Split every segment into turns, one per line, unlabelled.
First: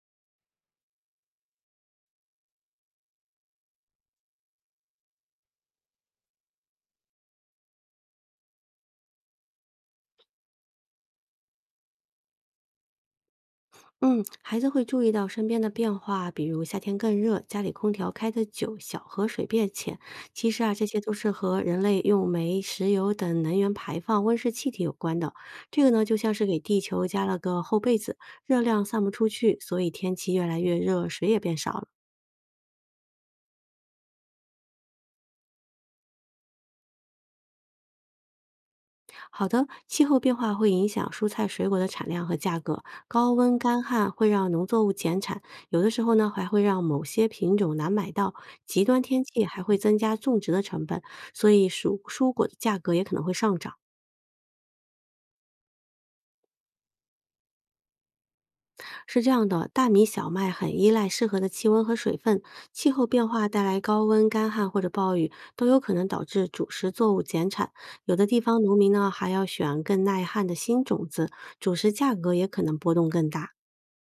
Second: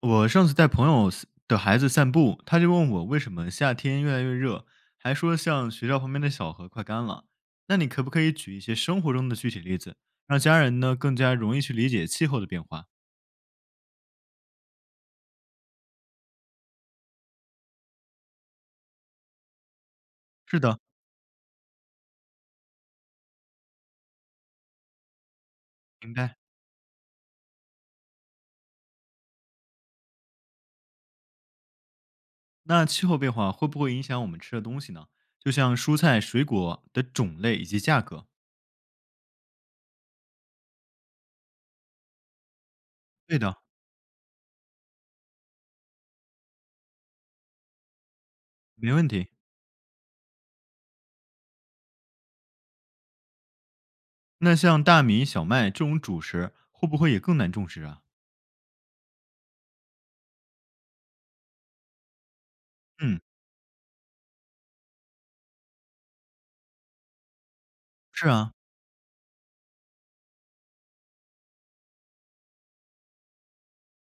我上次带朋友 的孩子散步，他就问我为什么夏天越来越热，还说像学校旁边的小河快干了。那你可不可以举一些生活中的具体例子，让家人呢更加容易去理解气候的变化？
嗯，孩子会注意到身边的变化，比如夏天更热，家里空调开得久，小河水变浅。其
是
实啊，
的，
这些都是和人类用煤、石油等能源排放温室气体有关的。这个呢，
明
就像
白。
是给地球加了个厚被子，热量散不出去，所以天气越来越热，水也变少了。
那气候变化会不会影响我们吃的东西呢？就像蔬菜、水果的种类以及价格。
好的，气候变化会影响蔬菜水果的产量和价格，高
对的，
温干旱会让农作物减产，有的时候呢还会让某些品种难买到，极
没
端
问
天
题。
气还会增加种植的成本，所以蔬蔬果的价格也可能会上涨。
那像大米、小麦这种主食，会不会也更难种植啊？
是这样的，大米、小麦很依赖适合的气温和水分，气候
嗯，
变化带来高温、干旱或者暴雨，都有可能导致主食作物减产。有的
是
地
啊，
方农民呢还要选更耐旱的新种子，主食价格也可能波动更大。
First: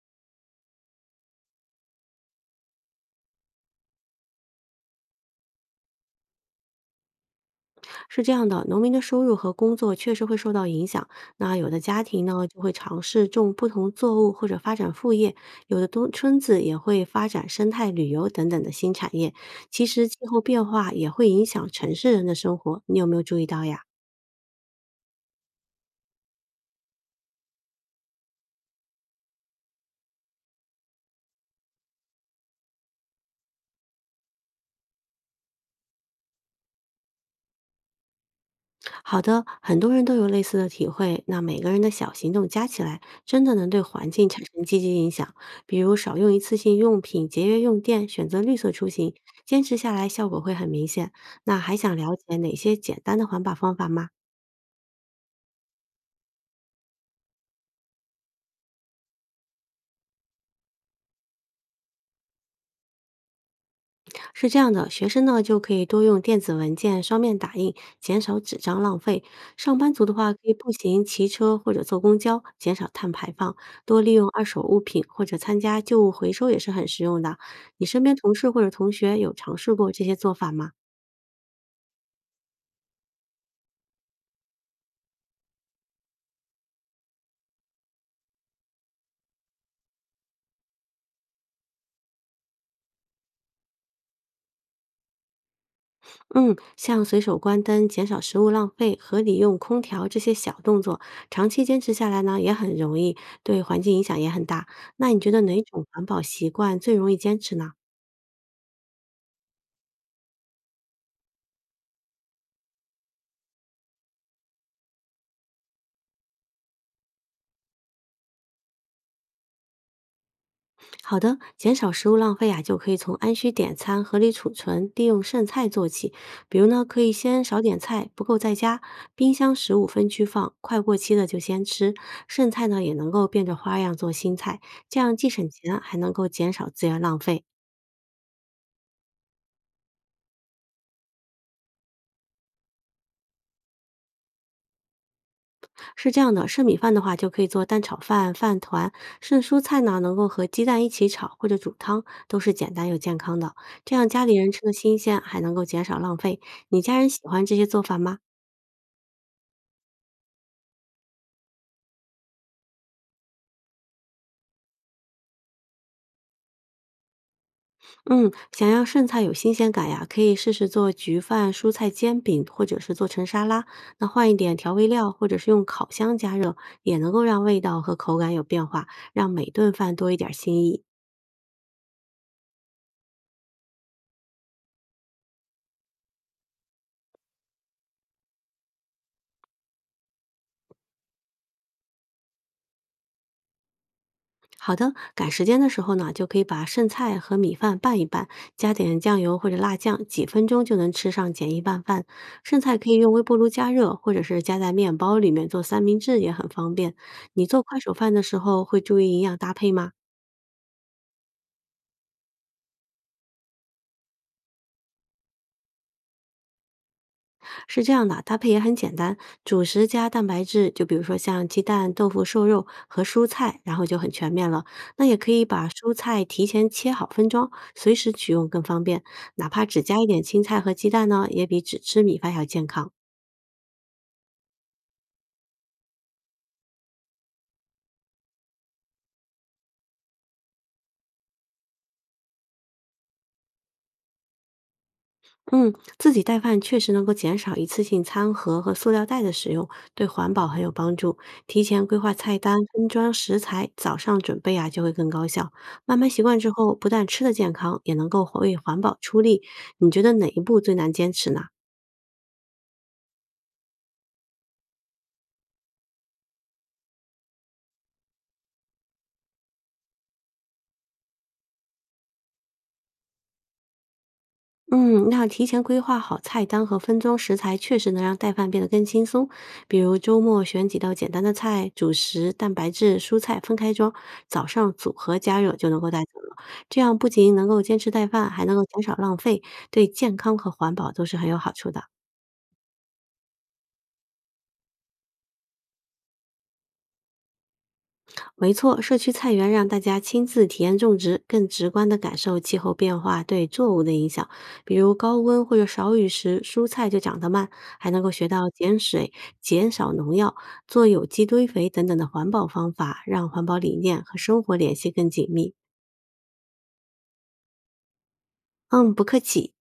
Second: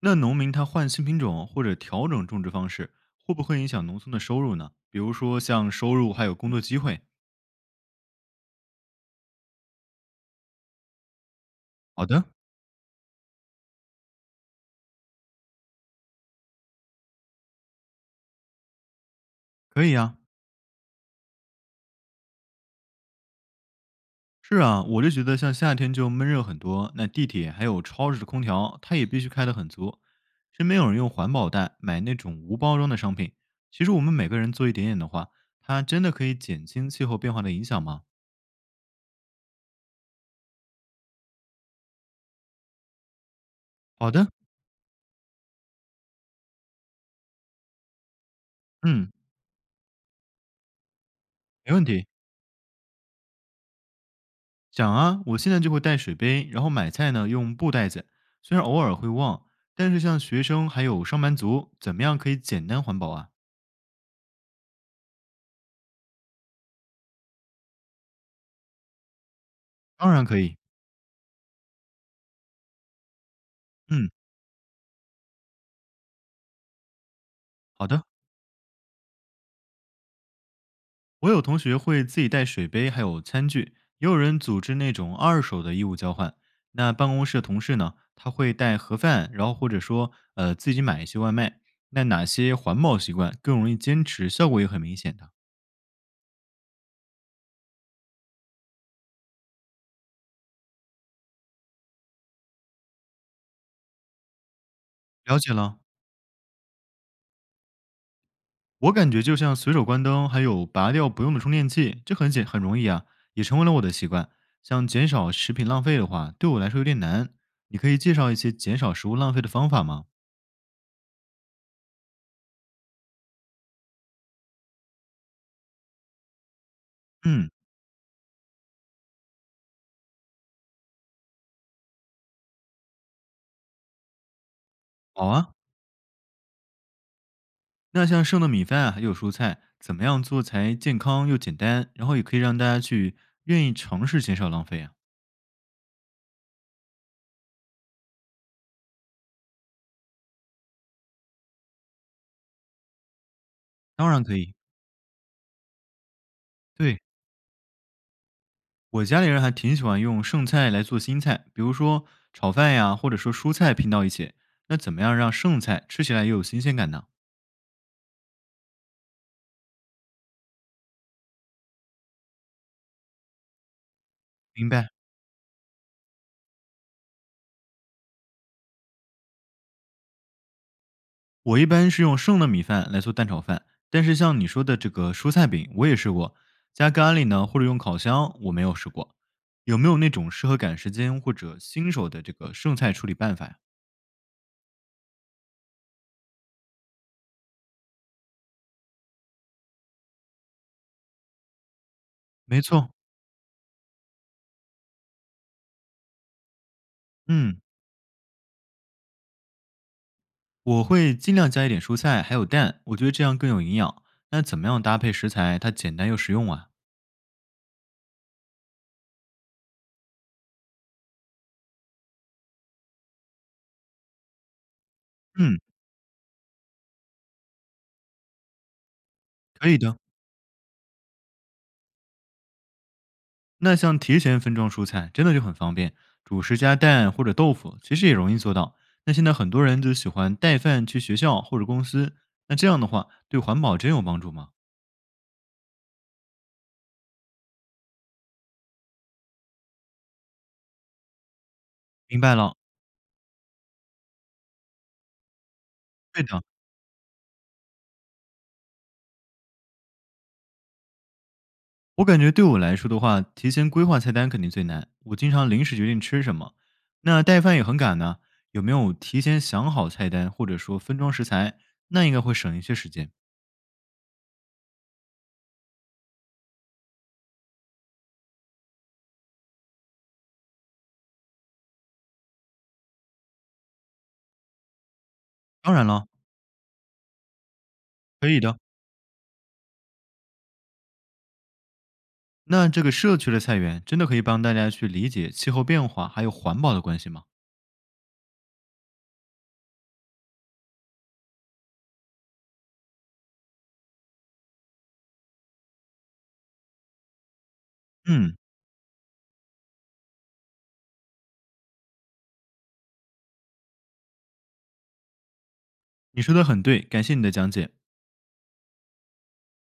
那农民他换新品种或者调整种植方式，会不会影响农村的收入呢？比如说像收入还有工作机会。
是这样的，农民的收入和工作确实会受到影响。那有的家
好的，
庭呢，就会尝试种不同作物或者发展副业；有的东村子也会发展生态旅游等等的新产业。
可
其
以
实气
呀。
候变化也会影响城市人的生活，你有没有注意到呀？
是啊，我就觉得像夏天就闷热很多，那地铁还有超市的空调，它也必须开得很足。身边有人用环保袋买那种无包装的商品，其实我们每个人做一点点的话，它真的可以减轻气候变化的影响吗？
好的，很多人都有类似的体会。那每个人的小行动加起来，真的能对环
好的，
境产生积极影响。比如少用一次性用品，节约用电，选择绿色出
嗯，
行，坚持下来效果会很明显。那
没
还
问
想
题。
了解哪些简单的环保方法吗？
讲啊，我现在就会带水杯，然后买菜呢用布袋子，虽然偶尔会忘，但是像学生还有上班族，怎么样可以简单环保啊？
是这样的，学生呢就可以多用电子文件双面打印，减少纸张浪费；上班族
当
的
然
话，
可
可以
以。
步行、骑车或者坐公交，减少碳排放；多
嗯，
利用二手物品或者参加旧物回收也是很实用的。你
好
身
的。
边同事或者同学有尝试过这些做法吗？
我有同学会自己带水杯，还有餐具，也有人组织那种二手的衣物交换。那办公室的同事呢，他会带盒饭，然后或者说自己买一些外卖。那哪些环保习惯更容易坚持，效果也很明显的？
嗯，像随手关灯、减少食物浪费、合理用空调这些小动作，长期坚持下来呢也很容易，对环境影响也很大。那你觉
了
得
解
哪
了。
种环保习惯最容易坚持呢？
我感觉就像随手关灯，还有拔掉不用的充电器，这很很容易啊，也成为了我的习惯。像减少食品浪费的话，对我来说有点难。你可以介绍一些减少食物浪费的方法吗？
好的，减少食物浪费啊，就可以从按需点餐、合理储存、利用剩菜做起。比如呢，可以先
嗯，
少点菜，不够再加，冰箱食物分区放，快过期的就先吃，剩菜呢也能够变着花样做新菜，这样
好
既省
啊。
钱还能够减少资源浪费。
那像剩的米饭啊，还有蔬菜，怎么样做才健康又简单，然后也可以让大家去愿意尝试减少浪费啊？
是这样的，剩米饭的话就可以做蛋炒饭、饭团，剩蔬菜呢能够和鸡蛋一起炒或者煮汤，都是简单又健康的，这样
当然
家里
可
人
以。
吃的新鲜，还能够减少浪费。你家
对，
人喜欢这些做法吗？
我家里人还挺喜欢用剩菜来做新菜，比如说炒饭呀，或者说蔬菜拼到一起。那怎么样让剩菜吃起来又有新鲜感呢？
嗯，想要剩菜有新鲜感呀，可以试试做焗饭、蔬菜煎饼，或者是做成沙拉。那换一点
明
调味
白，
料，或者是用烤箱加热，也能够让味道和口感有变化，让每顿饭多一点儿新意。
我一般是用剩的米饭来做蛋炒饭，但是像你说的这个蔬菜饼，我也试过，加咖喱呢，或者用烤箱，我没有试过。有没有那种适合赶时间或者新手的这个剩菜处理办法呀？
好的，赶时间的时候呢，就可以把剩菜和米饭拌一拌，加点酱油或者辣酱，几分钟就能吃上简易拌饭。剩
没
菜可
错，
以用微波炉加热，或者是加在面包里面做三明治也很方便。你
嗯，
做快手饭的时候会注意营养搭配吗？
我会尽量加一点蔬菜，还有蛋，我觉得这样更有营养。那怎么样搭配食材，它简单又实用啊？
是这样的，搭配也很简单，主食加蛋白质，就比如说像鸡蛋、豆腐、瘦肉和蔬菜，然后就很全面了。那也可以
嗯，
把蔬菜提前切好分装，随时取用更方便。哪怕
可以
只
的。
加一点青菜和鸡蛋呢，也比只吃米饭要健康。
那像提前分装蔬菜，真的就很方便，主食加蛋或者豆腐，其实也容易做到。那现在很多人就喜欢带饭去学校或者公司，那这样的话，对环保真有帮助吗？
嗯，自己带饭确实能够减少一次性餐盒和塑料袋的使用，对环保很有帮助。提前规划
明白
菜单，
了，
分装食材，早上准备啊就会更高效。慢慢习
对
惯
的，
之后，不但吃的健康，也能够为环保出力。你觉得哪一步最难坚持呢？
我感觉对我来说的话，提前规划菜单肯定最难，我经常临时决定吃什么，那带饭也很赶呢。有没有提前想好菜单，或者说分装食材，那应该会省一些时间。
嗯，那提前规划好菜单和分装食材，确实能让带饭变得更轻松。比如周末选几道简单的菜，主食、蛋白质、蔬菜分开装，早上组合加热就
当
能
然
够带
了，
走了。这样不仅能够坚持带饭，
可以
还能
的。
够减少浪费，对健康和环保都是很有好处的。
那这个社区的菜园真的可以帮大家去理解气候变化还有环保的关系吗？
没错，社区菜园让大家亲自体验种植，更直观地感受气候变化对作物的影响。比如高温或者少雨时，蔬菜就长得慢，还能够学
嗯，
到减水、减少农药、做有机堆肥等等的环保方法，让环保理念和生活联系更紧密。
你说的很对，感谢你的讲解。
嗯，不客气。